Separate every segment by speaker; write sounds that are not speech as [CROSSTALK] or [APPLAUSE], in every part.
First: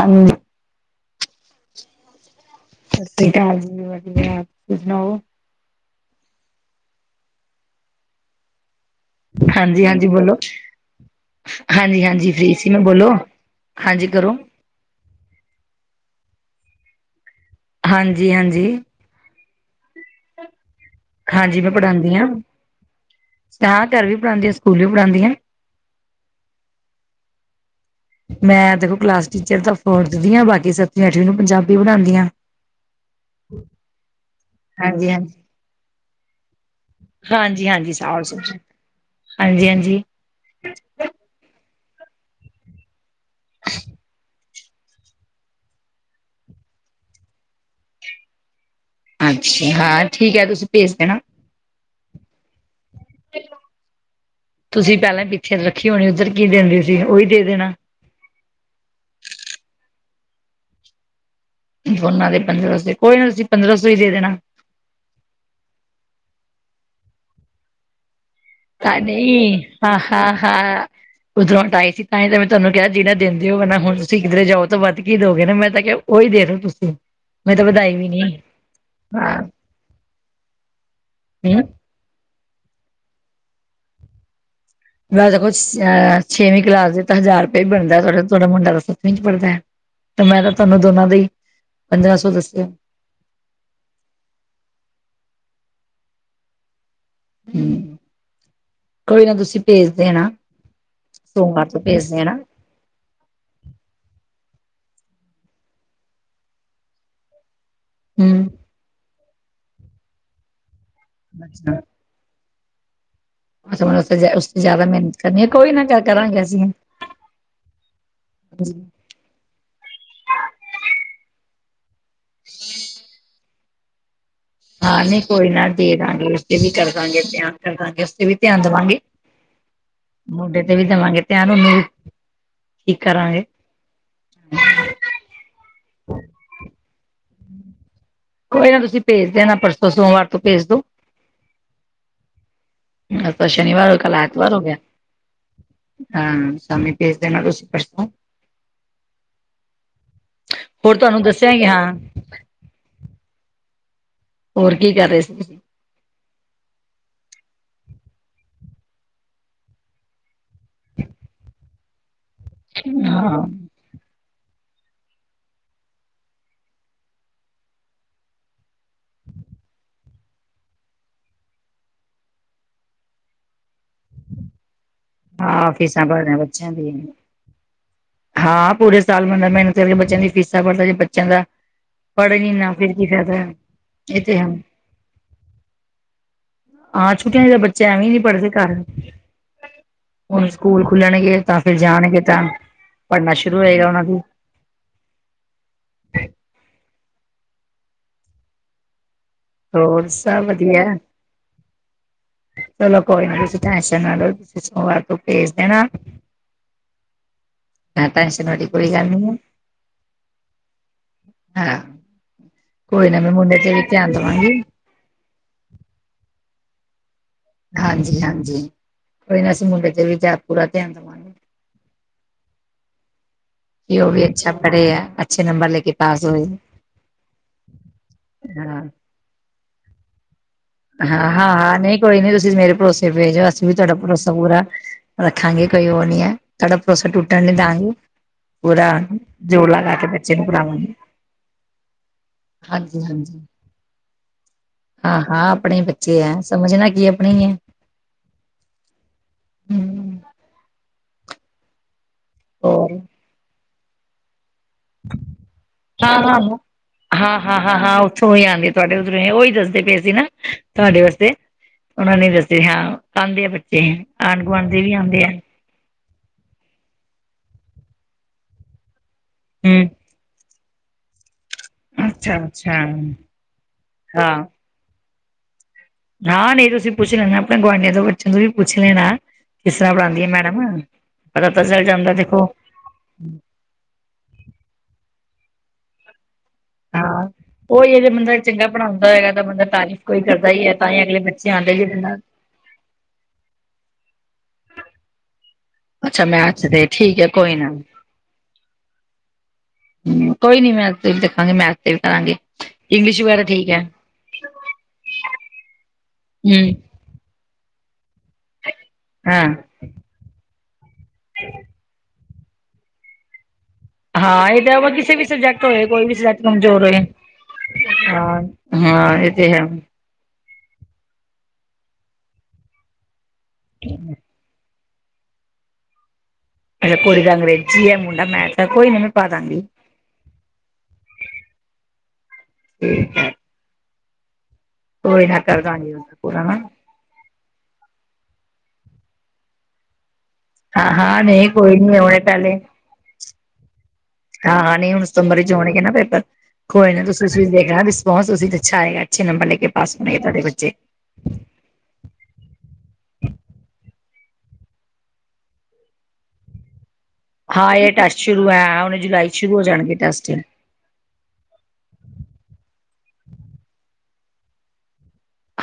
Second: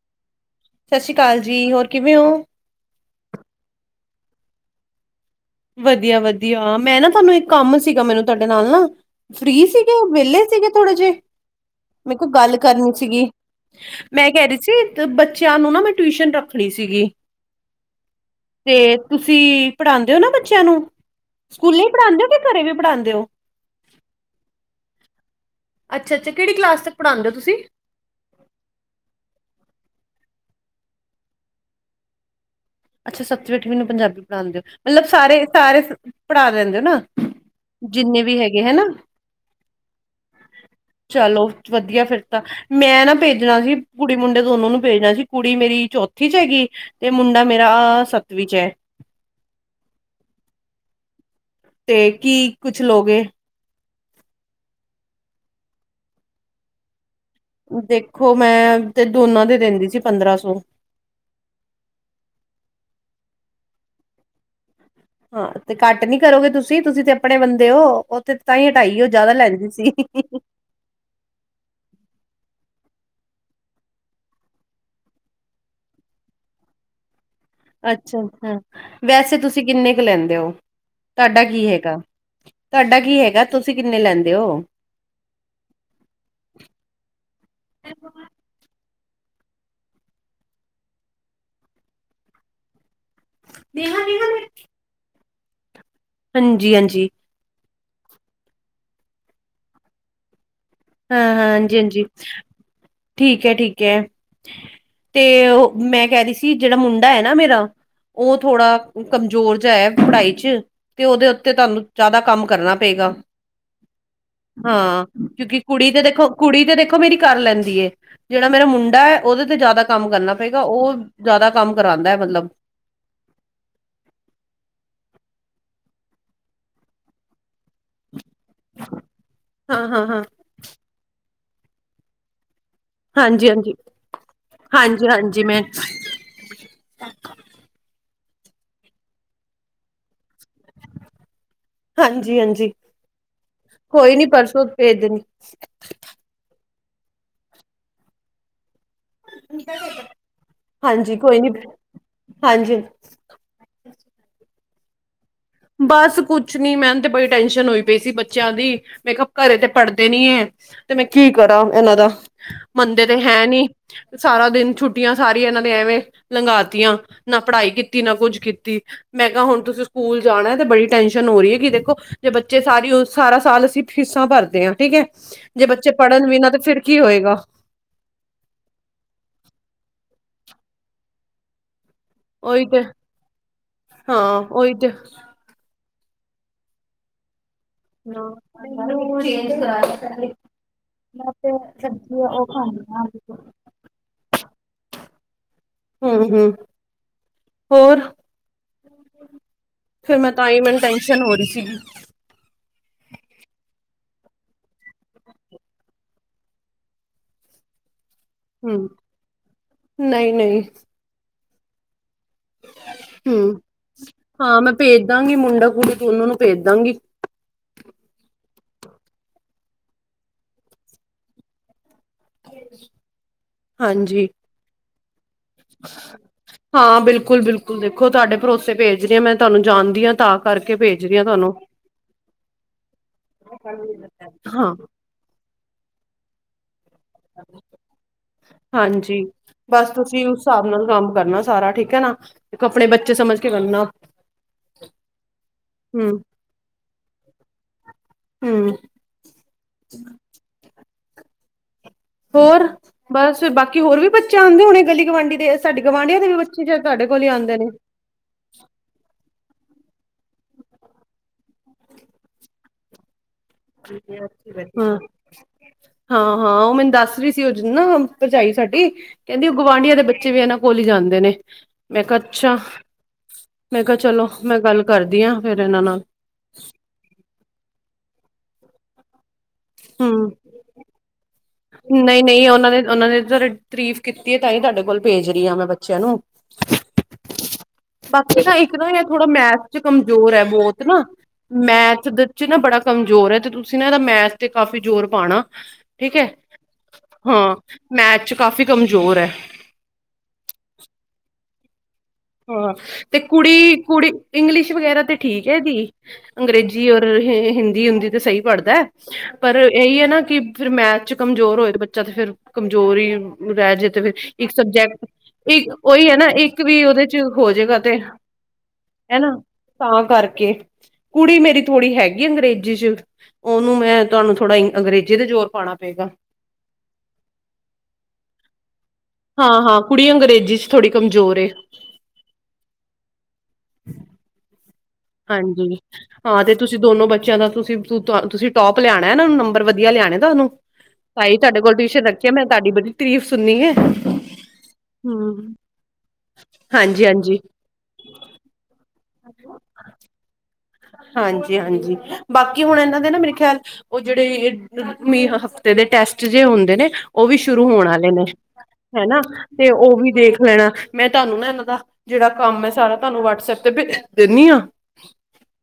Speaker 1: ਹਾਂਜੀ
Speaker 2: ਸਾਸਰੀ ਕਾਲ ਜੀ, ਹੋਰ ਕਿਵੇਂ ਔ?
Speaker 1: ਠੀਕ ਆ ਬਸ ਵਧੀਆ [UNINTELLIGIBLE] ਤੁਸੀ ਸੁਣਾਓ?
Speaker 2: ਵਧੀਆ-ਵਧੀਆ ਮੈਂ ਨਾ ਤੁਹਾਨੂੰ ਇੱਕ ਕੰਮ ਸੀਗਾ ਮੈਨੂੰ ਤੁਹਾਡੇ ਨਾਲ ਨਾ। ਫ੍ਰੀ
Speaker 1: ਹਾਂਜੀ
Speaker 2: ਸੀਗੇ?
Speaker 1: ਹਾਂਜੀ ਬੋਲੋ
Speaker 2: ਵੇਲੇ ਸੀਗੇ? ਥੋੜੇ ਜੈ,
Speaker 1: ਹਾਂਜੀ
Speaker 2: ਮੈ ਕੋਈ
Speaker 1: ਹਾਂਜੀ ਫ੍ਰੀ
Speaker 2: ਗੱਲ
Speaker 1: ਸੀ ਮੈਂ
Speaker 2: ਕਰਨੀ
Speaker 1: ਬੋਲੋ
Speaker 2: ਸੀਗੀ।
Speaker 1: ਹਾਂਜੀ
Speaker 2: ਮੈਂ
Speaker 1: ਕਰੋ
Speaker 2: ਕੈ ਰੀ ਸੀ ਤੇ ਬੱਚਆਂ ਨੂੰ ਨਾ ਮੈਂ ਟਯੂਸ਼ਨ ਰੱਖਣੀ ਸੀਗੀ
Speaker 1: ਹਾਂਜੀ ਹਾਂਜੀ
Speaker 2: ਤੇ, ਤੁਸੀਂ ਪੜ੍ਹਾਦੇ ਔ ਨਾ ਬੱਚਆਂ ਨੂੰ? ਸਕੂਲੇ ਈ ਪੜ੍ਹਾਦੇ ਔ, ਕੇ ਘਰੇ ਵੀ ਪੜ੍ਹਾਦੇ ਔ?
Speaker 1: ਹਾ ਘਰ ਵੀ ਪੜ੍ਹਦੇ ਸਕੂਲ਼ ਵੀ ਪੜ੍ਹਦੇ
Speaker 2: ਅੱਛ, ਅੱਛ ਕੇੜੀ ਕਲਾਸ ਤੱਕ ਪੜਾਦੇ ਔ ਤੁਸੀ?
Speaker 1: ਮੈਂ ਦੇਖੋ ਕਲਾਸ ਟੀਚਰ ਤਾਂ ਫੋਰਥ ਦੀ ਆ ਬਾਕੀ ਸੱਤਵੀਂ ਅੱਠਵੀਂ ਨੂੰ ਪੰਜਾਬੀ ਪੜਾਂਉਦੀ ਆ।
Speaker 2: ਅੱਛਾ ਸੱਤਵੀ ਅੱਠਵੀ ਨੂੰ ਪੰਜਾਬੀ ਪੜ੍ਹਾਂਦੇ ਉਹ, ਮਤਲਬ
Speaker 1: ਹਾਂਜੀ ਹਾਂਜੀ
Speaker 2: ਸਾਰੇ, ਸਾਰੇ ਪੜਾ ਲੈਂਦੇ ਹੋ ਨਾ।
Speaker 1: ਹਾਂਜੀ ਹਾਂਜੀ
Speaker 2: ਜਿੰਨੇ
Speaker 1: ਸਾਰ
Speaker 2: ਵੀ
Speaker 1: ਸਬਜੈਕਟ
Speaker 2: ਹੈਗੇ ਹੈਨਾ।
Speaker 1: ਹਾਂਜੀ, ਹਾਂਜੀ
Speaker 2: ਚਲੋ ਵਧੀਆ ਫਿਰ ਤਾਂ ਮੈਂ ਨਾ ਭੇਜਣਾ ਸੀ, ਕੁੜੀ ਮੁੰਡੇ ਦੋਨੋ ਨੂੰ ਭੇਜਣਾ ਸੀ ਕੁੜੀ ਮੇਰੀ ਚੌਥੀ 'ਚ ਹੈਗੀ ਤੇ ਮੁੰਡੇ ਮੇਰਾ ਸੱਤਵੀਂ 'ਚ ਐ।
Speaker 1: ਅੱਛਾ, ਹਾਂ ਠੀਕ ਹੈ ਤੁਸੀਂ ਭੇਜ ਦੇਣਾ
Speaker 2: ਤੇ ਕੀ ਕੁੱਛ ਲਉਗੇ
Speaker 1: ਤੁਸੀਂ ਪਹਿਲਾਂ ਪਿੱਛੇ ਰੱਖੀ ਹੋਣੀ ਉੱਧਰ ਕੀ ਦਿੰਦੇ ਸੀ ਉਹੀ ਦੇ ਦੇਣੇ।
Speaker 2: ਦੇਖੋ ਮੈਂ ਤੇ ਦੋਨਾਂ ਦੇ ਦਿੰਦੀ ਸੀ ਪੰਦਰਾਂ ਸੌ।
Speaker 1: ਦੋਨਾਂ ਦੇ ਪੰਦਰਾਂ ਸੌ, ਕੋਈ ਨਾ ਤੁਸੀਂ ਪੰਦਰਾਂ ਸੌ ਹੀ ਦੇ ਦੇਣਾ
Speaker 2: ਹਾਂ ਤੇ ਘੱਟ ਨੀ ਕਰੋਗੇ ਤੁਸੀਂ। ਤੁਸੀਂ ਤੇ ਆਪਣੇ ਬੰਦੇ ਹੋ। ਉੱਥੇ ਤਾਂ ਹੀ ਹਟਾਈ ਉਹ ਜ਼ਿਆਦਾ ਲੈਂਦੀ ਸੀ।
Speaker 1: ਉੱਧਰੋਂ ਹਟਾਈ ਸੀ ਤਾਂ ਹੀ ਤਾਂ ਮੈਂ ਤੁਹਾਨੂੰ ਕਿਹਾ ਜਿਹਨਾਂ ਦਿੰਦੇ ਹੋ ਨਾ ਹੁਣ ਤੁਸੀਂ ਕਿਧਰੇ ਜਾਓ ਤਾਂ ਵੱਧ ਕੇ ਦੋਗੇ ਨਾ ਮੈਂ ਤਾਂ ਕਿਹਾ ਉਹੀ ਦੇ ਰਹੇ ਤੁਸੀਂ ਮੈਂ ਤਾਂ ਵਧਾਈ ਵੀ ਨੀ
Speaker 2: ਅੱਛਾ, ਵੈਸੇ
Speaker 1: ਹਾਂ
Speaker 2: ਤੁਸੀਂ ਕਿੰਨੇ ਕੁ ਲੈਂਦੇ ਹੋ, ਤੁਹਾਡਾ
Speaker 1: ਹਮ
Speaker 2: ਕੀ ਹੈਗਾ ਤੁਹਾਡਾ ਕੀ ਹੈਗਾ ਤੁਸੀਂ ਕਿੰਨੇ ਲੈਂਦੇ ਹੋ
Speaker 1: ਮੈ ਤੇ ਬਸ, ਛੇਵੀਂ ਕਲਾਸ ਦੇ ਤਾਂ ਹਜ਼ਾਰ ਰੁਪਏ ਵੀ ਬਣਦਾ ਤੁਹਾਡਾ। ਤੁਹਾਡਾ ਮੁੰਡਾ ਤਾਂ ਸੱਤਵੀਂ 'ਚ ਪੜ੍ਹਦਾ ਹੈ ਤੇ ਮੈਂ ਤਾਂ ਤੁਹਾਨੂੰ ਦੋਨਾਂ ਦਾ ਹੀ ਪੰਦਰਾਂ ਸੌ ਦੱਸਿਆ
Speaker 2: [UNINTELLIGIBLE] ਹਾਂਜੀ, ਹਾਂਜੀ
Speaker 1: ਕੋਈ ਨਾ ਤੁਸੀਂ ਭੇਜ ਦੇਣਾ।
Speaker 2: ਹਾਂ- ਹਾਂ,
Speaker 1: ਸੋਮਵਾਰ
Speaker 2: ਹਾਂਜੀ-
Speaker 1: ਤੋਂ
Speaker 2: ਹਾਂਜੀ
Speaker 1: ਭੇਜ ਦੇਣਾ
Speaker 2: ਠੀਕ ਹੈ- ਠੀਕ ਹੈ। ਤੇ ਓਹ ਮੈਂ ਕਹਿ ਰਹੀ ਸੀ, ਜਿਹੜਾ ਮੁੰਡਾ ਹੈ ਨਾ ਮੇਰਾ। ਉਹ
Speaker 1: ਹਮ
Speaker 2: ਥੋੜਾ, ਕਮਜ਼ੋਰ ਜਿਹਾ ਏ ਪੜ੍ਹਾਈ 'ਚ, ਤੇ ਉਹਦੇ ਉੱਤੇ
Speaker 1: ਅੱਛਾ
Speaker 2: ਤੁਹਾਨੂੰ ਜ਼ਿਆਦਾ ਕੰਮ ਕਰਨਾ ਪਏਗਾ
Speaker 1: ਉਸ ਜ਼ਿਆਦਾ
Speaker 2: ਹਾਂ
Speaker 1: ਮਿਹਨਤ ਕਰਨੀ ਹੈ,
Speaker 2: ਕਿਉਂਕਿ
Speaker 1: ਕੋਈ। ਨਾ
Speaker 2: ਕੁੜੀ
Speaker 1: ਕਰ
Speaker 2: ਤੇ ਦੇਖੋ,
Speaker 1: ਕਰਾਂਗੇ ਅਸੀਂ
Speaker 2: ਕੁੜੀ ਤੇ ਦੇਖੋ ਮੇਰੀ ਕਰ ਲੈਂਦੀ ਹੈ ਏ, ਜਿਹੜਾ ਮੇਰਾ
Speaker 1: ਹਾਂਜੀ
Speaker 2: ਮੁੰਡਾ ਹੈ ਉਹਦੇ ਤੇ ਜ਼ਿਆਦਾ ਕੰਮ ਕਰਨਾ ਪਏਗਾ ਉਹ ਜ਼ਿਆਦਾ ਕੰਮ ਕਰਾਂਦਾ ਹੈ ਮਤਲਬ।
Speaker 1: [INAUDIBLE] ਹਾਂ ਨਹੀਂ ਕੋਈ ਨਾ ਦੇ ਦੇਂਗੇ ਅਸੀਂ ਵੀ ਕਰ ਦਵਾਂਗੇ ਧਿਆਨ ਕਰ ਦਾਂਗੇ ਅਸੀ ਤੇ ਵੀ ਧਿਆਨ ਦੇਵਾਂਗੇ।
Speaker 2: ਹਾਂ ਹਾਂ ਹਾਂ
Speaker 1: ਮੁੰਡੇ ਤੇ ਵੀ ਦੇਵਾਂਗੇ ਧਿਆਨ ਉਹਨੂੰ ਵੀ ਠੀਕ ਕਰਾਂਗੇ।
Speaker 2: ਹਾਂਜੀ- ਹਾਂਜੀ, ਹਾਂਜੀ- ਹਾਂਜੀ ਮੈਂ।
Speaker 1: ਕੋਈ ਨਾ ਤੁਸੀਂ ਭੇਜ ਦੇਣਾ ਪਰਸੋਂ ਸੋਮਵਾਰ ਤੋਂ ਭੇਜ ਦੋ।
Speaker 2: ਹਾਂਜੀ, ਹਾਂਜੀ
Speaker 1: ਅੱਜ ਤਾਂ ਸ਼ਨੀਵਾਰ ਹੋ ਕੱਲ
Speaker 2: ਕੋਈ ਨੀ,
Speaker 1: ਐਤਵਾਰ ਹੋ
Speaker 2: ਪਰਸੋਂ
Speaker 1: ਗਿਆ।
Speaker 2: ਭੇਜ ਦੇਣੀ
Speaker 1: ਹਾਂ ਸ਼ਾਮੀ ਭੇਜ ਦੇਣਾ ਤੁਸੀਂ ਪਰਸੋਂ ਹੋਰ
Speaker 2: ਹਾਂਜੀ
Speaker 1: ਤੁਹਾਨੂੰ
Speaker 2: ਕੋਈ ਨੀ
Speaker 1: ਦੱਸਿਆ ਈ ਹਾਂ।
Speaker 2: ਹਾਂਜੀ
Speaker 1: ਹੋਰ ਕੀ ਕਰ ਰਹੇ ਸੀ
Speaker 2: ਬਸ ਕੁਛ ਨੀ ਮੈਂਨੂੰ ਤੇ ਬੜੀ ਟੈਨਸ਼ਨ ਹੋਈ ਪਈ ਸੀ ਬੱਚਿਆਂ ਦੀ, ਮੈਂ ਕਿਹਾ ਘਰੇ ਤੇ ਪੜ੍ਹਦੇ ਨੀ ਹੈ ਤੇ ਮੈਂ ਕੀ ਕਰਾਂ ਇਹਨਾਂ ਦਾ, ਮੰਨਦੇ ਤੇ
Speaker 1: ਹਾਂ
Speaker 2: ਹੈ ਨੀ। ਸਾਰਾ ਦਿਨ ਛੁੱਟੀਆਂ, ਸਾਰੀਆਂ ਇਹਨਾਂ ਦੇ ਐਵੇਂ ਲੰਘਾਤੀਆਂ, ਨਾ ਪੜ੍ਹਾਈ ਕੀਤੀ ਨਾ ਕੁੱਝ ਕੀਤੀ, ਮੈਂ ਕਿਹਾ ਹੁਣ ਤੁਸੀਂ ਸਕੂਲ ਜਾਣਾ ਤੇ ਬੜੀ ਟੈਨਸ਼ਨ ਹੋ ਰਹੀ ਹੈ ਕਿ ਦੇਖੋ, ਜੇ ਬੱਚੇ ਸਾਰੀ ਸਾਰਾ ਸਾਲ ਅਸੀਂ ਫੀਸਾਂ ਭਰਦੇ ਹਾਂ ਠੀਕ ਹੈ। ਜੇ
Speaker 1: ਹਾਂ
Speaker 2: ਬੱਚੇ
Speaker 1: ਫੀਸਾਂ
Speaker 2: ਪੜਨ
Speaker 1: ਭਰਨੀਆਂ
Speaker 2: ਵੀ ਨਾ, ਤੇ
Speaker 1: ਬੱਚਿਆਂ
Speaker 2: ਫੇਰ
Speaker 1: ਦੀਆਂ
Speaker 2: ਕੀ ਹੋਏਗਾ।
Speaker 1: ਹਾਂ ਪੂਰੇ ਸਾਲ ਬੰਦਾ ਮਿਹਨਤ ਕਰਕੇ ਬੱਚਿਆਂ ਦੀ ਫੀਸਾਂ ਭਰਦਾ ਜੇ ਬੱਚਿਆਂ ਦਾ ਪੜ੍ਹਨ
Speaker 2: ਉਹੀ
Speaker 1: ਨਾ,
Speaker 2: ਤੇ
Speaker 1: ਫਿਰ ਕੀ ਫਾਇਦਾ, ਇਹ ਤੇ
Speaker 2: ਹਾਂ
Speaker 1: ਹੈ
Speaker 2: ਉਹੀ ਤੇ
Speaker 1: ਆ ਛੁੱਟੀਆਂ 'ਚ ਬੱਚਾ ਜੈਵੀਂ ਨੀ ਪੜਦੇ ਘਰ,
Speaker 2: ਹਮ
Speaker 1: ਹੁਣ ਸਕੂਲ ਖੁੱਲਣਗੇ ਤਾਂ ਫੇਰ ਜਾਣਗੇ ਤਾਂ।
Speaker 2: ਹਾਂਜੀ
Speaker 1: ਨਾ ਸੁਰੂ ਹੋਏਗਾ ਉਹਨਾਂ ਨੂੰ
Speaker 2: [UNINTELLIGIBLE] ਹੂੰ-ਹੂੰ, ਹੋਰ।
Speaker 1: ਹੋਰ
Speaker 2: ਫੇਰ ਮੈਂ
Speaker 1: ਸਭ
Speaker 2: ਤਾਂ ਹੀ ਮੈਨੂੰ
Speaker 1: ਵਧੀਆ
Speaker 2: ਟੈਂਸ਼ਨ ਹੋ ਰਹੀ ਸੀ।
Speaker 1: ਚਲੋ ਕੋਈ ਨੀ, ਤੁਸੀਂ ਟੈਂਸ਼ਨ ਨਾ ਲਓ ਤੁਸੀਂ ਸੋਮਵਾਰ ਤੋਂ ਭੇਜ ਦੇਣਾ। ਨਾ ਟੈਸ਼ਨਡ
Speaker 2: ਹਮ
Speaker 1: ਕੋਰੀ ਗੱਲ ਨਹੀਂ ਹੈ
Speaker 2: ਨਹੀਂ ਨਹੀਂ
Speaker 1: ਹਾਂ ਕੋਈ ਨਾ ਮੈਂ ਮੁੰਡੇ ਤੇ ਵੀ ਧਿਆਨ ਦੇਵਾਂਗੀ
Speaker 2: ਭੇਜਦਾਂਗੀ ਮੁੰਡਾ ਕੁੜੀ, ਦੋਨਾ ਨੂੰ ਭੇਜਦਾਂਗੀ
Speaker 1: ਹਾਂਜੀ-ਹਾਂਜੀ, ਕੋਈ ਨਾ ਅਸੀਂ ਮੁੰਡੇ ਤੇ ਵੀ ਪੂਰਾ ਧਿਆਨ ਦਵਾਂਗੇ।
Speaker 2: [INAUDIBLE]
Speaker 1: ਉਹ ਵੀ ਉਹ ਵੀ
Speaker 2: ਹਾਂਜੀ
Speaker 1: ਅੱਛਾ ਪੜ੍ਹੇ ਆ
Speaker 2: ਹਾਂ ਬਿਲਕੁਲ -ਬਿਲਕੁਲ, ਦੇਖੋ ਤੁਹਾਡੇ ਭਰੋਸੇ ਭੇਜ ਰਹੀ ਹਾਂ ਮੈਂ ਤੁਹਾਨੂੰ ਜਾਣਦੀ ਹਾਂ ਤਾਂ ਕਰਕੇ ਭੇਜ ਰਹੀ
Speaker 1: ਹਾਂ ਹਾਂ
Speaker 2: ਤੁਹਾਨੂੰ
Speaker 1: ਹਾਂ ਨਹੀਂ ਕੋਈ ਨੀ ਤੁਸੀਂ ਮੇਰੇ ਭਰੋਸੇ ਭੇਜ ਦਓ ਅਸੀਂ ਵੀ ਤੁਹਾਡਾ ਭਰੋਸਾ ਪੂਰਾ
Speaker 2: ਹਾਂ
Speaker 1: ਰੱਖਾਂਗੇ ਕੋਈ ਉਹ ਨੀ ਹੈ, ਤੁਹਾਡਾ ਭਰੋਸਾ ਟੁੱਟਣ ਲਦਾਂਗੇ
Speaker 2: ਹਾਂਜੀ, ਬਸ ਤੁਸੀਂ ਉਸ
Speaker 1: ਨੂੰ
Speaker 2: ਹਿਸਾਬ ਨਾਲ
Speaker 1: ਪੜਾਵਾਂਗੇ।
Speaker 2: ਕੰਮ ਕਰਨਾ ਸਾਰਾ, ਠੀਕ ਹੈ ਨਾ ਆਪਣੇ
Speaker 1: ਹਾਂਜੀ
Speaker 2: ਬੱਚੇ
Speaker 1: ਹਾਂਜੀ
Speaker 2: ਸਮਝ ਕੇ ਕਰਨਾ।
Speaker 1: ਹਾਂ, ਹਾਂ ਆਪਣੇ ਹੀ
Speaker 2: ਹੂੰ
Speaker 1: ਬੱਚੇ ਹੈ, ਸਮਝਣਾ ਕੀ, ਆਪਣੇ ਹੀ ਹੈ,
Speaker 2: ਹੂੰ
Speaker 1: ਹਮ
Speaker 2: ਹੋਰ, ਬਸ ਫਿਰ ਬਾਕੀ ਹੋਰ ਵੀ ਬੱਚੇ ਆਂਦੇ ਹੋਣੇ। ਗਲੀ ਗਵਆਂਢੀ ਦੇ ਹੈ, ਸਾਡੇ
Speaker 1: ਹਾਂ
Speaker 2: ਗਵਆਂਢੀਆਂ ਦੇ ਵੀ ਬੱਚੇ ਤਾਡੇ ਕੋਲ ਹੀ ਆਉਂਦੇ ਨੇ।
Speaker 1: ਸੋ ਈ ਆਂਦੀ ਤੁਹਾਡੇ ਉੱਧਰੋਂ ਉਹੀ ਦੱਸਦੇ ਪਏ ਸੀ ਨਾ, ਤੁਹਾਡੇ ਵਾਸਤੇ। ਉਹਨਾਂ ਨੇ ਦੱਸੇ ਹਾਂ, ਆਉਂਦੇ ਆ ਬੱਚੇ, ਆਂਢ ਗੁਆਂਢ ਦੇ ਵੀ ਆਉਂਦੇ ਆ
Speaker 2: ਹਾਂ-ਹਾਂ ਉਹ ਮੈਨੂੰ ਦੱਸ ਰਹੀ ਸੀ ਉਹ ਨਾ ਭਰਜਾਈ ਸਾਡੀ ਕਹਿੰਦੀ ਉਹ
Speaker 1: ਹਮ
Speaker 2: ਗੁਆਂਢੀਆਂ ਦੇ ਬੱਚੇ ਵੀ ਇਹਨਾਂ ਕੋਲ ਹੀ ਜਾਂਦੇ ਨੇ। ਮੈਂ ਕਿਹਾ ਅੱਛਾ, ਮੈਂ ਕਿਹਾ ਚਲੋ ਮੈਂ ਗੱਲ ਕਰਦੀ ਹਾਂ ਫਿਰ ਇਹਨਾਂ ਨਾਲ
Speaker 1: ਹਾਂ, ਨਹੀਂ ਤੁਸੀਂ ਪੁੱਛ ਲੈਣਾ ਆਪਣੇ ਗੁਆਂਢੀਆਂ ਦੇ ਬੱਚੇ ਤੋਂ ਵੀ ਪੁੱਛ ਲੈਣਾ ਕਿਸ ਤਰ੍ਹਾਂ ਪੜਾਉਂਦੀ ਆ
Speaker 2: ਹਮ
Speaker 1: ਮੈਡਮ ਪਤਾ ਤਾਂ ਚੱਲ ਜਾਂਦਾ
Speaker 2: ਨਹੀਂ- ਨਹੀਂ
Speaker 1: ਦੇਖੋ
Speaker 2: ਉਹਨਾਂ ਨੇ ਉਹਨਾਂ ਨੇ ਤੁ ਤਾਰੀਫ਼ ਕੀਤੀ ਹੈ। ਤਾਂਹੀ ਤੁਹਾਡੇ ਕੋਲ ਭੇਜ ਰਹੀ ਆ, ਮੈਂ ਬੱਚਿਆਂ ਨੂੰ।
Speaker 1: ਹਾਂ
Speaker 2: [UNINTELLIGIBLE]
Speaker 1: ਉਹੀ ਜੇ ਬੰਦਾ
Speaker 2: ਬਾਕੀ ਤਾਂ
Speaker 1: ਚੰਗਾ
Speaker 2: ਇੱਕ ਨਾ ਐ
Speaker 1: ਬਣਾਉਂਦਾ
Speaker 2: ਥੋੜਾ
Speaker 1: ਹੋਏਗਾ ਤਾਂ ਬੰਦਾ
Speaker 2: ਮੈਥ ਚ
Speaker 1: ਤਾਰੀਫ਼ ਕੋਈ
Speaker 2: ਕਮਜ਼ੋਰ ਹੈ
Speaker 1: ਕਰਦਾ ਹੀ
Speaker 2: ਬਹੁਤ
Speaker 1: ਤਾਂ ਹੀ
Speaker 2: ਨਾ।
Speaker 1: ਅਗਲੇ ਬੱਚੇ ਆਉਂਦੇ ਜੇ
Speaker 2: ਮੈਥ
Speaker 1: ਬੰਦਾ
Speaker 2: ਚ- 'ਚ ਨਾ ਬੜਾ ਕਮਜ਼ੋਰ ਹੈ ਤੇ ਤੁਸੀਂ ਨਾ ਇਹਦਾ ਮੈਥ ਤੇ ਕਾਫ਼ੀ ਜ਼ੋਰ ਪਾਉਣਾ ਠੀਕ
Speaker 1: ਅੱਛਾ
Speaker 2: ਹੈ
Speaker 1: ਮੈਂ।
Speaker 2: ਹਾਂ ਮੈਥ 'ਚ ਕਾਫੀ ਕਮਜ਼ੋਰ ਹੈ
Speaker 1: ਕੋਈ ਨੀ ਮੈਂ, ਦੇਖਾਂਗੀ ਮੈ। ਇਹ ਵੀ ਕਰਾਂਗੇ।
Speaker 2: ਹਾਂ ਤੇ
Speaker 1: ਇੰਗਲਿਸ਼ ਵਗੈਰਾ ਠੀਕ ਹੈ
Speaker 2: ਕੁੜੀ- ਕੁੜੀ ਇੰਗਲਿਸ਼ ਵਗੈਰਾ ਤੇ ਠੀਕ ਹੈ ਐਦੀ
Speaker 1: ਹਮ
Speaker 2: ਅੰਗਰੇਜ਼ੀ ਅ- [UNINTELLIGIBLE] ਹਿੰਦੀ-ਹੁੰਦੀ ਤੇ ਸਹੀ ਪੜ੍ਹਦਾ,
Speaker 1: ਹਾਂ
Speaker 2: ਪਰ ਇਹੀ ਹੈ ਨਾ ਕਿ ਫਿਰ ਮੈਥ 'ਚ ਕਮਜ਼ੋਰ ਹੋਏ ਬੱਚਾ ਤੇ ਫੇਰ ਕਮਜ਼ੋਰ ਹੀ ਕੋਈ ਰਹਿ ਜੇ ਤਾਂ ਫਿਰ
Speaker 1: ਹਾਂ
Speaker 2: ਇੱਕ
Speaker 1: ਇਹ ਤਾਂ
Speaker 2: ਸਬਜੈਕਟ,
Speaker 1: ਕਿਸੇ ਵੀ ਸਬਜੈਕਟ
Speaker 2: ਇੱਕ
Speaker 1: ਹੋਏ ਕੋਈ
Speaker 2: ਉਹੀ
Speaker 1: ਵੀ
Speaker 2: ਹੈ ਨਾ
Speaker 1: ਸਬਜੈਕਟ
Speaker 2: ਇੱਕ ਵੀ
Speaker 1: ਕਮਜ਼ੋਰ ਹੋਏ
Speaker 2: ਉਹਦੇ ਚਲ ਹੋ ਜਾਏਗਾ ਤੇ,
Speaker 1: ਹਾਂ ਹਾਂ
Speaker 2: ਹੈਨਾ
Speaker 1: ਇਹ ਤੇ ਹੈ
Speaker 2: ਹਾਂ ਕਰਕੇ, ਕੁੜੀ ਮੇਰੀ ਥੋੜ੍ਹੀ ਹੈਗੀ ਅੰਗਰੇਜ਼ੀ 'ਚ, ਉਹਨੂੰ ਮੈਂ ਤੁਹਾਨੂੰ ਥੋੜਾ ਅੰਗਰੇਜ਼ੀ ਦੇ ਜ਼ੋਰ ਪਾਉਣਾ ਪਏਗਾ।
Speaker 1: ਕੋਈ ਗਲ ਨਹੀ ਜੀ, ਐ ਮੁੰਡਾ ਮੈਥ ਕੋਈ ਨ
Speaker 2: ਹਾਂ, ਹਾਂ ਕੁੜੀ ਅੰਗਰੇਜ਼ੀ 'ਚ ਥੋੜ੍ਹੀ ਕਮਜ਼ੋਰ ਏ
Speaker 1: ਤੇ [UNINTELLIGIBLE] ਕਰ
Speaker 2: ਹਾਂਜੀ,
Speaker 1: ਦਾਂਗੀ ਉਹਦਾ ਪੂਰਾ
Speaker 2: ਹਾਂ ਤੇ
Speaker 1: ਨਾ
Speaker 2: ਤੁਸੀਂ ਦੋਨੋ ਬੱਚਿਆਂ ਦਾ ਤੁਸੀਂ ਤੁਸੀਂ ਟੋਪ ਲਿਆਣਾ ਉਹਨਾਂ ਨੂੰ ਨੰਬਰ ਵਧੀਆ ਲਿਆਣੇ ਤੁਹਾਨੂੰ।
Speaker 1: ਹਾਂ ਹਾਂ
Speaker 2: ਭਾਈ
Speaker 1: ਨਹੀਂ
Speaker 2: ਤੁਹਾਡੇ ਕੋਲ
Speaker 1: ਕੋਈ ਨੀ
Speaker 2: ਟਿਊਸ਼ਨ
Speaker 1: ਉਹਨੇ
Speaker 2: ਰੱਖੀ ਆ ਮੈਂ
Speaker 1: ਪਹਿਲੇ
Speaker 2: ਤੁਹਾਡੀ ਬੜੀ ਤਾਰੀਫ਼ ਸੁਣੀ ਹੈ
Speaker 1: ਹਾਂ, ਨਹੀਂ ਹੁਣ ਸਤੰਬਰ ਵਿੱਚ
Speaker 2: ਹਮ
Speaker 1: ਹੋਣਗੇ ਨਾ ਪੇਪਰ, ਕੋਈ ਨਾ
Speaker 2: ਹਾਂਜੀ ਹਾਂਜੀ
Speaker 1: ਤੁਸੀਂ ਦੇਖਣਾ ਰਿਸਪੋਂਸ। ਅੱਛਾ ਹੈਗਾ, ਅੱਛੇ ਨੰਬਰ ਲੈ ਕੇ ਪਾਸ ਹੋਣੇਗੇ ਤੁਹਾਡੇ ਬੱਚੇ।
Speaker 2: ਹਾਂਜੀ-ਹਾਂਜੀ, ਬਾਕੀ ਹੁਣ ਇਹਨਾਂ ਦੇ ਨਾ ਮੇਰੇ ਖਿਆਲ ਉਹ ਜਿਹੜੇ [UNINTELLIGIBLE] ਹਫਤੇ ਦੇ ਟੈਸਟ ਜੇ ਹੁੰਦੇ ਨੇ ਉਹ ਵੀ ਸ਼ੁਰੂ
Speaker 1: ਹਾਂ
Speaker 2: ਹੋਣ
Speaker 1: ਇਹ
Speaker 2: ਵਾਲੇ
Speaker 1: ਟੈਸਟ
Speaker 2: ਨੇ
Speaker 1: ਸ਼ੁਰੂ ਹੈ ਹੁਣ
Speaker 2: ਹੈਨਾ,
Speaker 1: ਜੁਲਾਈ ਚ ਸ਼ੁਰੂ ਹੋ
Speaker 2: ਤੇ
Speaker 1: ਜਾਣਗੇ
Speaker 2: ਉਹ ਵੀ
Speaker 1: ਟੈਸਟ
Speaker 2: ਵੇਖ ਲੈਣਾ। ਮੈਂ ਤੁਹਾਨੂੰ ਨਾ ਇਹਨਾਂ ਦਾ ਜਿਹੜਾ ਕੰਮ ਐ, ਸਾਰਾ ਤੁਹਾਨੂੰ ਵਟਸਐਪ ਤੇ ਭੇਜ ਦਿੰਨੀ ਆ।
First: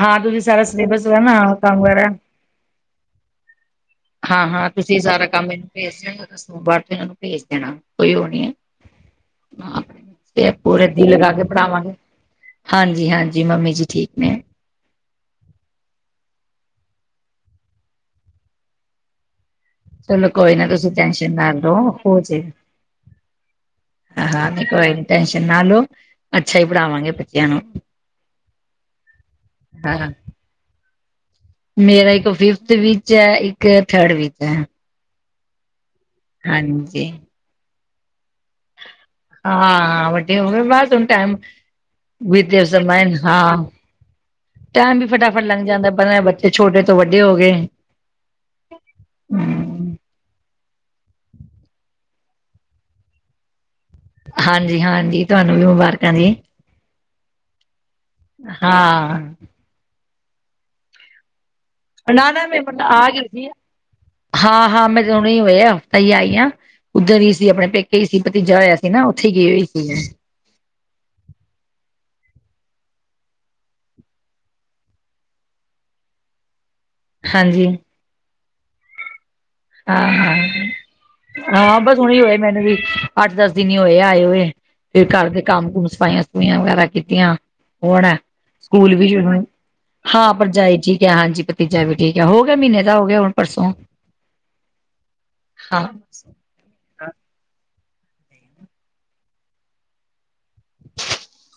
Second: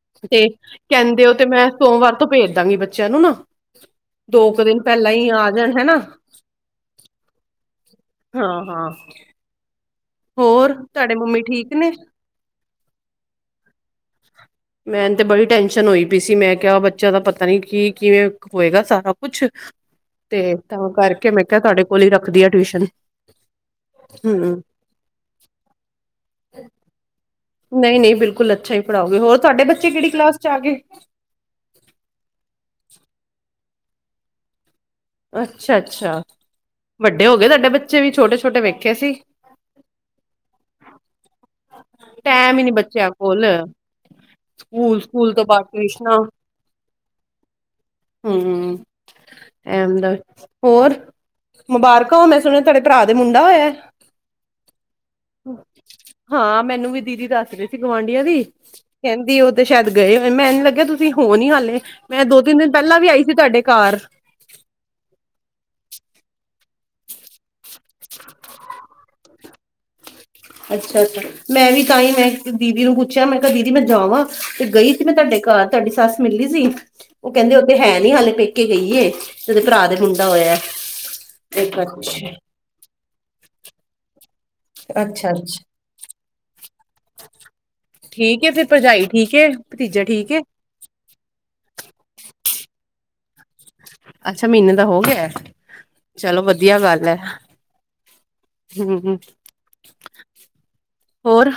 Speaker 1: ਹਾਂ ਤੁਸੀਂ
Speaker 2: ਤੇ,
Speaker 1: ਸਾਰਾ ਸਿਲੇਬਸ ਦਾ
Speaker 2: ਕਹਿੰਦੇ ਉਹ
Speaker 1: ਨਾ
Speaker 2: ਤੇ ਮੈਂ
Speaker 1: ਕੰਮ ਵਗੈਰਾ
Speaker 2: ਸੋਮਵਾਰ ਤੋਂ ਭੇਜ ਦਾਂਗੀ ਬੱਚਿਆਂ ਨੂੰ ਨਾ। ਦੋ ਕੁ
Speaker 1: ਹਾਂ-ਹਾਂ,
Speaker 2: ਦਿਨ
Speaker 1: ਤੁਸੀਂ
Speaker 2: ਪਹਿਲਾਂ
Speaker 1: ਸਾਰਾ
Speaker 2: ਹੀ
Speaker 1: ਕੰਮ
Speaker 2: ਆ
Speaker 1: ਮੈਨੂੰ
Speaker 2: ਜਾਣ ਹਨਾ
Speaker 1: ਭੇਜ ਦੇਣਾ ਤੇ, ਸੋਮਵਾਰ ਤੋਂ ਇਹਨਾਂ ਨੂੰ ਭੇਜ ਦੇਣਾ ਕੋਈ ਉਹ ਨੀ ਐ।
Speaker 2: ਹਾਂ ਹਾਂ।
Speaker 1: ਤੇ
Speaker 2: ਹੋਰ
Speaker 1: ਪੂਰੇ ਦਿਲ
Speaker 2: ਤੁਹਾਡੇ
Speaker 1: ਲਗਾ
Speaker 2: ਮੰਮੀ
Speaker 1: ਕੇ
Speaker 2: ਠੀਕ ਨੇ?
Speaker 1: ਪੜਾਵਾਂਗੇ। ਹਾਂਜੀ-ਹਾਂਜੀ, ਮੰਮੀ ਜੀ ਠੀਕ ਨੇ।
Speaker 2: ਮੈਨੂ ਤੇ ਬੜੀ ਟੈਂਨਸ਼ਨ ਹੋਈ ਪਈ ਸੀ, ਮੈਂ ਕਿਹਾ ਬੱਚਿਆਂ ਦਾ ਪਤਾ ਨੀ ਕੀ, ਕਿਵੇਂ ਹੋਏਗਾ ਸਾਰਾ ਕੁਛ।
Speaker 1: ਚਲੋ ਕੋਈ
Speaker 2: ਤੇ,
Speaker 1: ਨਾ
Speaker 2: ਤਾਂ
Speaker 1: ਤੁਸੀਂ
Speaker 2: ਕਰਕੇ
Speaker 1: ਟੈਨਸ਼ਨ
Speaker 2: ਮੈਂ
Speaker 1: ਨਾ
Speaker 2: ਕਿਹਾ ਤੁਹਾਡੇ
Speaker 1: ਲਓ
Speaker 2: ਕੋਲ ਹੀ
Speaker 1: ਹੋ
Speaker 2: ਰੱਖਦੀ ਆ
Speaker 1: ਜਾਏਗਾ
Speaker 2: ਟਿਊਸ਼ਨ।
Speaker 1: ਹਾਂ,
Speaker 2: ਹੂੰ।
Speaker 1: ਨਹੀਂ ਕੋਈ ਨਾ ਟੈਸ਼ਨ ਨਾ ਲਓ ਅੱਛਾ ਹੀ ਪੜ੍ਹਾਵਾਂਗੇ
Speaker 2: ਨਹੀਂ-ਨਹੀਂ, ਬਿਲਕੁਲ ਅੱਛਾ ਹੀ ਪੜ੍ਹਾਓਗੇ। ਹੋਰ ਤੁਹਾਡੇ ਬੱਚੇ ਕਿਹੜੀ
Speaker 1: ਹਾਂ
Speaker 2: ਕਲਾਸ ਚ ਆ ਗਏ?
Speaker 1: ਮੇਰਾ ਇੱਕ ਫਿਫਥ ਵਿੱਚ ਐ, ਇੱਕ ਥਰਡ ਵਿੱਚ ਐ।
Speaker 2: ਅੱਛਾ-ਅੱਛਾ,
Speaker 1: ਹਾਂਜੀ।
Speaker 2: ਵੱਡੇ ਹੋ ਗਏ ਤੁਹਾਡੇ ਬੱਚੇ ਵੀ, ਛੋਟੇ-ਛੋਟੇ ਵੇਖੇ ਸੀ।
Speaker 1: ਹਾਂ-ਹਾਂ, ਵਡੇ ਹੋ ਗਏ ਬਸ ਹੁਣ ਟਾਈਮ
Speaker 2: ਟੈਮ ਹੀ ਨੀ ਬੱਚਿਆਂ ਕੋਲ
Speaker 1: [UNINTELLIGIBLE] ਟਾਈਮ
Speaker 2: ਸਕੂਲ
Speaker 1: ਵੀ
Speaker 2: ਸਕੂਲ
Speaker 1: ਫਟਾਫਟ
Speaker 2: ਤੋਂ ਬਾਅਦ
Speaker 1: ਲੰਗ ਜਾਂਦਾ, ਪਤਾ
Speaker 2: ਟਿਊਸ਼ਨਾਂ
Speaker 1: ਨੀ ਬੱਚੇ ਛੋਟੇ ਤੋਂ ਵੱਡੇ ਹੋ ਗਏ।
Speaker 2: ਹੂੰਅਅ।
Speaker 1: ਹੂੰ,
Speaker 2: ਐਮ ਦਾ, ਹੋਰ ਮੁਬਾਰਕਾਂ ਮੈਂ ਸੁਣਿਆ ਤੁਹਾਡੇ ਭਰਾ ਦੇ ਮੁੰਡਾ ਹੋਇਆ।
Speaker 1: ਹਾਂਜੀ ਹਾਂਜੀ ਤੁਹਾਨੂੰ ਵੀ ਮੁਬਾਰਕਾਂ ਜੀ
Speaker 2: ਹਾਂ, ਮੈਨੂੰ ਵੀ ਦੀਦੀ ਦੱਸਦੇ ਸੀ ਗੁਆਂਢੀਆਂ ਦੀ।
Speaker 1: ਹਾਂ।
Speaker 2: ਕਹਿੰਦੀ ਉਹ ਤੇ ਸ਼ਾਇਦ ਗਏ ਹੋਏ, ਮੈਂਨੂੰ ਲੱਗਿਆ ਤੁਸੀਂ ਹੋ ਨੀ ਹਾਲੇ, ਮੈਂ ਦੋ-ਤਿੰਨ ਦਿਨ ਪਹਿਲਾਂ ਵੀ ਆਈ ਸੀ ਤੁਹਾਡੇ ਘਰ।
Speaker 1: ਹਾਂ-ਹਾਂ, [UNINTELLIGIBLE] ਹੋਇਆ ਹਫ਼ਤਾ ਹੀ ਆਈ ਹਾਂ, ਉੱਧਰ ਹੀ ਸੀ, ਆਪਣੇ ਪੇਕੇ ਹੀ ਸੀ, ਭਤੀਜਾ ਹੋਇਆ ਸੀ ਨਾ। ਉੱਥੇ ਗਈ ਹੋਈ ਸੀ ਮੈਂ।
Speaker 2: ਅੱਛਾ, ਅੱਛਾ। ਮੈਂ ਵੀ ਤਾਂ ਹੀ, ਮੈਂ ਦੀਦੀ ਨੂੰ ਪੁੱਛਿਆ, ਮੈਂ ਕਿਹਾ ਦੀਦੀ ਮੈਂ ਜਾਵਾਂ, ਤੇ ਗਈ ਤੀ ਮੈਂ ਤੁਹਾਡੇ ਘਰ ਤੁਹਾਡੀ ਸੱਸ ਮਿਲੀ ਗਈ ਸੀ, ਉਹ ਕਹਿੰਦੇ ਉਹ
Speaker 1: ਹਾਂਜੀ
Speaker 2: ਤੇ ਹੈ ਨੀ ਹਾਲੇ ਪੇਕੇ ਗਈ ਏ।
Speaker 1: ਹਾਂ-ਹਾਂ-ਹਾਂ,
Speaker 2: ਅੱਛਾ
Speaker 1: ਬਸ ਹਣੇ ਹੋਏ ਮੈਨੂੰ ਵੀ ਅੱਠ-ਦਸ ਦਿਨ ਹੋਏ ਆਏ ਹੋਏ, ਫਿਰ ਘਰ ਦੇ ਕੰਮ-ਕੁੰਮ, ਸਫਾਈਆਂ-ਸਫੁਈਆਂ ਵਗੈਰਾ ਕੀਤੀ ਤੀਆ, ਹੁਣ
Speaker 2: ਠੀਕ ਏ ਫਿਰ
Speaker 1: ਸਕੂਲ
Speaker 2: ਭਰਜਾਈ
Speaker 1: ਵੀ ਸ਼ੁਰੂ
Speaker 2: ਠੀਕ
Speaker 1: ਨੇ,
Speaker 2: ਏ ਭਤੀਜਾ ਠੀਕ
Speaker 1: ਹਾਂ
Speaker 2: ਏ
Speaker 1: ਭਰਜਾਇ ਜੀ। ਹਾਂਜੀ, ਭਤੀਜਾ ਵੀ ਠੀਕ ਹੈ, ਹੋ ਗਿਆ ਮਹੀਨੇ ਦਾ, ਹੋ ਗਿਆ ਹੁਣ ਪਰਸੋਂ।
Speaker 2: ਅੱਛਾ, ਮਹੀਨੇ ਦਾ ਹੋ ਗਿਆ,
Speaker 1: ਹਾਂ
Speaker 2: ਚਲੋ ਵ ਵਧੀਆ ਗੱਲ ਏ, ਹੂੰਅਅ ਹੋਰ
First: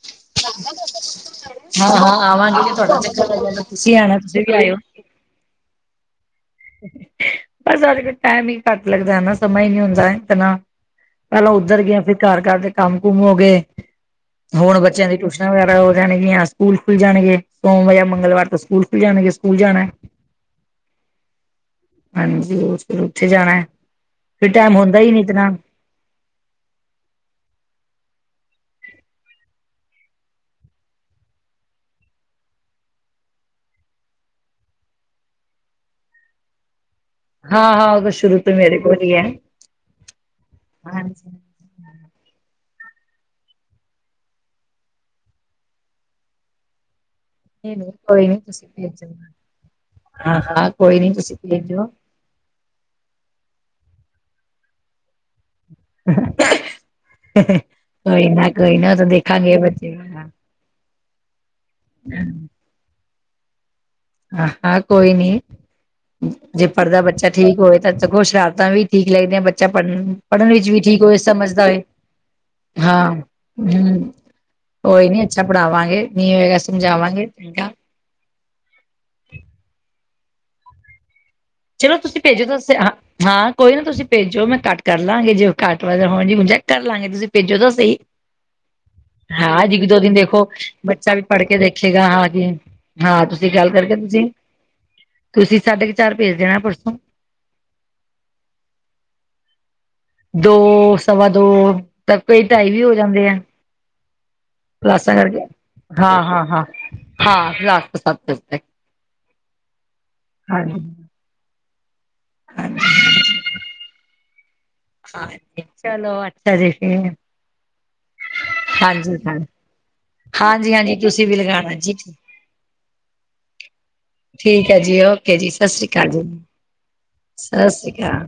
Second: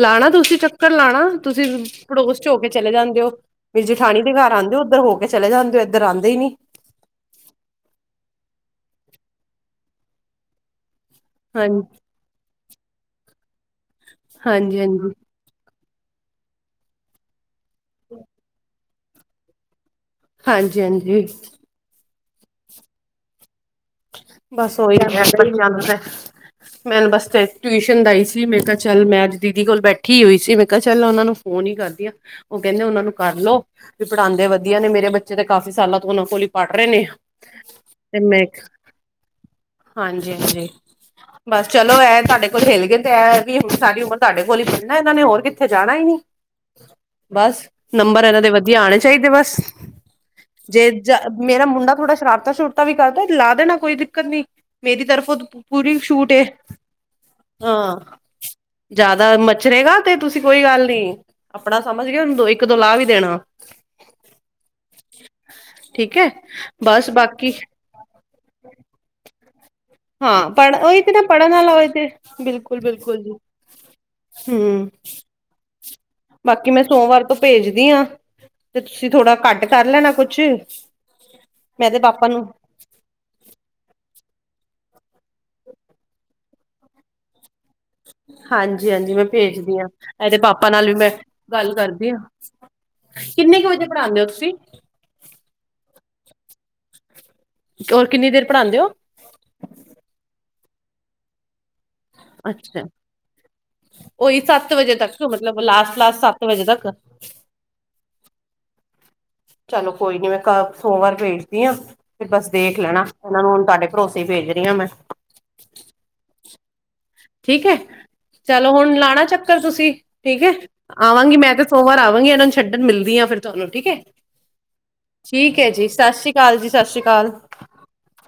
Speaker 2: ਲਾਣਾ ਤੁਸੀਂ ਚੱਕਰ, ਲਾਣਾ ਤੁਸੀਂ,
Speaker 1: ਹਾਂ ਹਾਂ
Speaker 2: ਪੜੋਸ ਚ ਹੋ
Speaker 1: ਆਵਾਂਗੇ
Speaker 2: ਕੇ
Speaker 1: ਜੇ
Speaker 2: ਚਲੇ
Speaker 1: ਤੁਹਾਡਾ
Speaker 2: ਜਾਂਦੇ ਹੋ,
Speaker 1: ਚੱਕਰ ਲੱਗਿਆ ਤਾਂ
Speaker 2: ਵੀ
Speaker 1: ਤੁਸੀਂ ਆਣਾ
Speaker 2: ਜੇਠਾਣੀ ਦੇ
Speaker 1: ਤੁਸੀਂ
Speaker 2: ਘਰ
Speaker 1: ਵੀ
Speaker 2: ਆਂਦੇ
Speaker 1: ਆਇਓ
Speaker 2: ਹੋ ਉੱਧਰ ਹੋ ਚਲੇ ਜਾਂਦੇ ਓ, ਇੱਧਰ ਆਂਦੇ ਈ ਨੀ।
Speaker 1: ਬਸ, ਅਜਕਲ ਟਾਈਮ ਹੀ ਘੱਟ ਲੱਗਦਾ ਨਾ, ਸਮਾਂ ਈ ਨਹੀਂ ਹੁੰਦਾ ਇਤਨਾ। ਪਹਿਲਾਂ
Speaker 2: ਹਾਂ
Speaker 1: ਉੱਧਰ ਗਿਆ, ਫਿਰ ਘਰ-ਘੁਰਦੇ ਕੰਮ-ਕੁਮ ਹੋ ਗਏ,
Speaker 2: ਹਾਂਜੀ
Speaker 1: ਹੁਣ ਬੱਚਿਆਂ
Speaker 2: ਹਾਂਜੀ
Speaker 1: ਦੀ ਟਿਊਸ਼ਨ ਵਗੈਰਾ ਹੋ ਜਾਣਗੀਆਂ, ਸਕੂਲ ਖੁੱਲ ਜਾਣਗੇ ਸੋਮਵਾਰ ਜਾਂ ਮੰਗਲਵਾਰ ਤੋਂ ਸਕੂਲ ਖੁੱਲ ਜਾਣਗੇ, ਸਕੂਲ ਜਾਣਾ।
Speaker 2: ਹਾਂਜੀ, ਹਾਂਜੀ।
Speaker 1: ਹਾਂਜੀ, ਉਹ ਫਿਰ ਉੱਥੇ ਜਾਣਾ ਐ।
Speaker 2: ਬਸ ਓਹੀ [UNINTELLIGIBLE] ਮੈਂਨੂੰ ਬਸ ਫਿਰ ਟਿਊਸ਼ਨ ਦਾਈ ਸੀ, ਮੈਂ ਕਿਹਾ, ਚੱਲ ਮੈਂ ਅੱਜ ਦੀਦੀ ਕੋਲ ਬੈਠੀ ਹੋਈ ਸੀ, ਮੈਂ ਕਿਹਾ, ਚੱਲ ਉਹਨਾਂ ਨੂੰ ਉਹ ਨੀ ਕਰਦੀਆ, ਉਹ ਕਹਿੰਦੇ ਉਹਨਾਂ ਨੂੰ ਕਰ ਲਓ। ਵੀ ਪੜ੍ਹਾਉਦੇ ਵਧੀਆ ਨੇ, ਮੇਰੇ ਬੱਚੇ ਤਾਂ ਕਾਫੀ ਸਾਲਾਂ ਤੋਂ ਉਹਨਾਂ ਕੋਲੀ ਈ ਪੜ੍ਹ ਰਹੇ ਨੇ।
Speaker 1: ਹਾਂ-ਹਾਂ, ਉਹ ਤਾਂ ਸ਼ੁਰੂ ਤੋਂ ਮੇਰੇ ਕੋਲ ਈ ਏ।
Speaker 2: ਹਾਂਜੀ-ਹਾਂਜੀ। ਬਸ, ਚਲੋ ਐ ਤੁਹਾਡੇ ਕੋਲ ਹਿਲ ਗਏ, ਤੇ ਐ ਵੀ ਹੁਣ ਸਾਰੀ ਉਮਰ ਤੁਹਾਡੇ ਕੋਲ ਹੀ ਪੜ੍ਹਨਾ ਇਹਨਾਂ ਨੇ, ਹੋਰ ਕਿੱਥੇ ਜਾਣਾ ਹੀ ਨੀ। ਬਸ,
Speaker 1: ਨਹੀਂ
Speaker 2: ਨੰਬਰ
Speaker 1: ਕੋਈ ਨੀ
Speaker 2: ਇਹਨਾਂ ਦੇ
Speaker 1: ਤੁਸੀਂ
Speaker 2: ਵਧੀਆ ਆਉਣੇ
Speaker 1: ਭੇਜੋ।
Speaker 2: ਚਾਹੀਦੇ, ਬਸ।
Speaker 1: ਹਾਂ ਹਾਂ
Speaker 2: ਜੇ
Speaker 1: ਕੋਈ ਨੀ
Speaker 2: ਜਾ
Speaker 1: ਤੁਸੀਂ
Speaker 2: ਮੇਰਾ
Speaker 1: ਭੇਜੋ।
Speaker 2: ਮੁੰਡਾ ਥੋੜਾ ਸ਼ਰਾਰਤਾ ਸ਼ ਸ਼ਰਾਰਤਾ ਵੀ ਕਰਦਾ, ਲਾ ਦੇਣਾ, ਕੋਈ ਦਿੱਕਤ ਨੀ, ਮੇਰੀ ਤਰਫ਼ੋਂ ਪੂਰੀ ਛੂਟ ਏ। ਹਾਂ
Speaker 1: ਕੋਈ ਨਾ ਕੋਈ ਨਾ ਉਹ ਤਾਂ
Speaker 2: ਜ਼ਿਆਦਾ
Speaker 1: ਦੇਖਾਂਗੇ ਬੱਚੇ
Speaker 2: ਮਛਰੇਗਾ ਤੇ ਤੁਸੀਂ ਕੋਈ ਗੱਲ ਨਹੀਂ। ਆਪਣਾ ਸਮਝ
Speaker 1: ਹਾਂ
Speaker 2: ਕੇ ਇੱਕ ਦੋ ਲਾਹ ਵੀ ਦੇਣਾ।
Speaker 1: ਹਾਂ ਹਾਂ ਕੋਈ ਨਹੀਂ
Speaker 2: ਠੀਕ ਹੈ
Speaker 1: ਜੇ ਪੜ੍ਹਦਾ
Speaker 2: ਬਸ
Speaker 1: ਬੱਚਾ
Speaker 2: ਬਾਕੀ
Speaker 1: ਠੀਕ ਹੋਏ ਤਾਂ ਸਗੋਂ ਸ਼ਰਾਤ ਤਾਂ ਵੀ ਠੀਕ ਲੱਗਦੀਆਂ ਬ ਬੱਚਾ ਪੜ੍ਹਨ
Speaker 2: ਹਾਂ
Speaker 1: ਪੜ੍ਹਨ ਵਿੱਚ
Speaker 2: ਪੜ੍ਹ
Speaker 1: ਵੀ ਠੀਕ
Speaker 2: ਉਹੀ ਤੇ
Speaker 1: ਹੋਏ
Speaker 2: ਨਾ ਪੜ੍ਹਨ
Speaker 1: ਸਮਝਦਾ
Speaker 2: ਵਾਲਾ
Speaker 1: ਹੋਏ
Speaker 2: ਤੇ ਬਿਲਕੁਲ
Speaker 1: ਹਾਂ
Speaker 2: ਬਿਲਕੁਲ ਜੀ
Speaker 1: ਹੂੰ।
Speaker 2: ਹਮ
Speaker 1: ਕੋਈ ਨਹੀਂ ਅੱਛਾ ਪੜ੍ਹਾਵਾਂਗੇ ਨਹੀਂ ਹੋਏਗਾ
Speaker 2: ਬਾਕੀ ਮੈਂ ਸੋਮਵਾਰ
Speaker 1: ਸਮਝਾਵਾਂਗੇ
Speaker 2: ਤੋਂ
Speaker 1: ਚੰਗਾ।
Speaker 2: ਭੇਜਦੀ ਹਾਂ ਤੇ ਤੁਸੀਂ ਥੋੜਾ ਘੱਟ ਕਰ ਲੈਣਾ ਕੁਛ। ਮੈਂ
Speaker 1: ਚਲੋ
Speaker 2: ਤੇ
Speaker 1: ਤੁਸੀਂ
Speaker 2: ਪਾਪਾ
Speaker 1: ਭੇਜੋ
Speaker 2: ਨੂੰ
Speaker 1: ਤਾਂ ਹਾਂ। ਹਾਂ ਕੋਈ ਨਾ ਤੁਸੀਂ ਭੇਜੋ ਮੈਂ ਘੱਟ ਕਰ ਲਵਾਂਗੇ। ਜੇ ਘੱਟ ਵੱਧ ਹੋਣ ਜੀ ਹੁਣ ਚੈੱਕ ਕਰ ਲਾਂਗੇ ਤੁਸੀਂ ਭੇਜੋ ਤਾਂ ਸਹੀ।
Speaker 2: ਹਾਂਜੀ ਹਾਂਜੀ ਮੈਂ
Speaker 1: ਹਾਂ ਅੱਜ
Speaker 2: ਭੇਜਦੀ
Speaker 1: ਇੱਕ ਦੋ ਦਿਨ
Speaker 2: ਇਹਦੇ
Speaker 1: ਦੇਖੋ
Speaker 2: ਪਾਪਾ ਨਾਲ ਮੈਂ
Speaker 1: ਬੱਚਾ ਵੀ ਪੜ੍ਹ ਕੇ
Speaker 2: ਗੱਲ
Speaker 1: ਦੇਖੇਗਾ
Speaker 2: ਕਰਦੀ
Speaker 1: ਹਾਂ ਜੀ। ਹਾਂ ਤੁਸੀਂ
Speaker 2: ਕਿੰਨੇ ਕੁ
Speaker 1: ਗੱਲ
Speaker 2: ਵਜੇ
Speaker 1: ਕਰਕੇ
Speaker 2: ਪੜ੍ਹਾਉਂਦੇ ਹੋ
Speaker 1: ਤੁਸੀਂ ਤੁਸੀਂ ਸਾਢੇ ਕੁ ਚਾਰ ਭੇਜ ਦੇਣਾ ਪਰਸੋਂ।
Speaker 2: ਹੋਰ ਕਿੰਨੀ ਦੇਰ ਪੜ੍ਹਾਉਂਦੇ ਹੋ?
Speaker 1: ਦੋ ਸਵਾ ਦੋ ਤਾਂ ਕਈ ਢਾਈ ਵੀ
Speaker 2: ਅੱਛਾ
Speaker 1: ਹੋ ਜਾਂਦੇ ਆ।
Speaker 2: ਉਹੀ ਸੱਤ ਵਜੇ
Speaker 1: ਕਲਾਸਾਂ
Speaker 2: ਤੱਕ
Speaker 1: ਕਰਕੇ
Speaker 2: ਮਤਲਬ ਲਾਸਟ ਲਾਸਟ
Speaker 1: ਹਾਂ
Speaker 2: ਸੱਤ
Speaker 1: ਹਾਂ ਹਾਂ
Speaker 2: ਵਜੇ ਤੱਕ
Speaker 1: ਹਾਂ ਰਾਤ ਤੋਂ ਸੱਤ ਵਜੇ ਤੱਕ।
Speaker 2: ਚਲੋ ਕੋਈ ਨਹੀਂ ਮੈਂ ਕ
Speaker 1: ਹਾਂਜੀ
Speaker 2: ਸੋਮਵਾਰ ਭੇਜ ਦੀ ਆਂ ਤੇ ਬੱਸ ਦੇਖ
Speaker 1: ਹਾਂਜੀ
Speaker 2: ਲੈਣਾ। ਇਹਨਾਂ ਨੂੰ ਹੁਣ ਤੁਹਾਡੇ ਭਰੋਸੇ ਹੀ ਭੇਜ ਰਹੀ ਹਾਂ ਮੈਂ।
Speaker 1: ਚਲੋ ਅੱਛਾ ਜੀ ਠੀਕ ਐ।
Speaker 2: ਠੀਕ ਹੈ ਚਲੋ ਹੁਣ ਲਾਉਣਾ ਚੱਕਰ ਤੁਸੀਂ ਠੀਕ ਹੈ
Speaker 1: ਹਾਂਜੀ ਹਾਂਜੀ ਤੁਸੀਂ ਵੀ
Speaker 2: ਆਵਾਂਗੀ ਮੈਂ ਤੇ
Speaker 1: ਲਗਾਉਣਾ ਜੀ
Speaker 2: ਸੋਮਵਾਰ ਆਵਾਂਗੀ ਇਹਨਾਂ ਨੂੰ ਛੱਡਣ ਮਿਲਦੀ ਹਾਂ ਫਿਰ। ਚਲੋ ਠੀਕ ਹੈ।
Speaker 1: ਠੀਕ ਹੈ ਜੀ ਓਕੇ
Speaker 2: ਠੀਕ ਹੈ
Speaker 1: ਸ਼੍ਰੀ
Speaker 2: ਜੀ ਸਤਿ ਸ੍ਰੀ ਅਕਾਲ ਜੀ, ਸਤਿ ਸ਼੍ਰੀ ਅਕਾਲ।
Speaker 1: ਸਤਿ ਸ੍ਰੀ ਅਕਾਲ।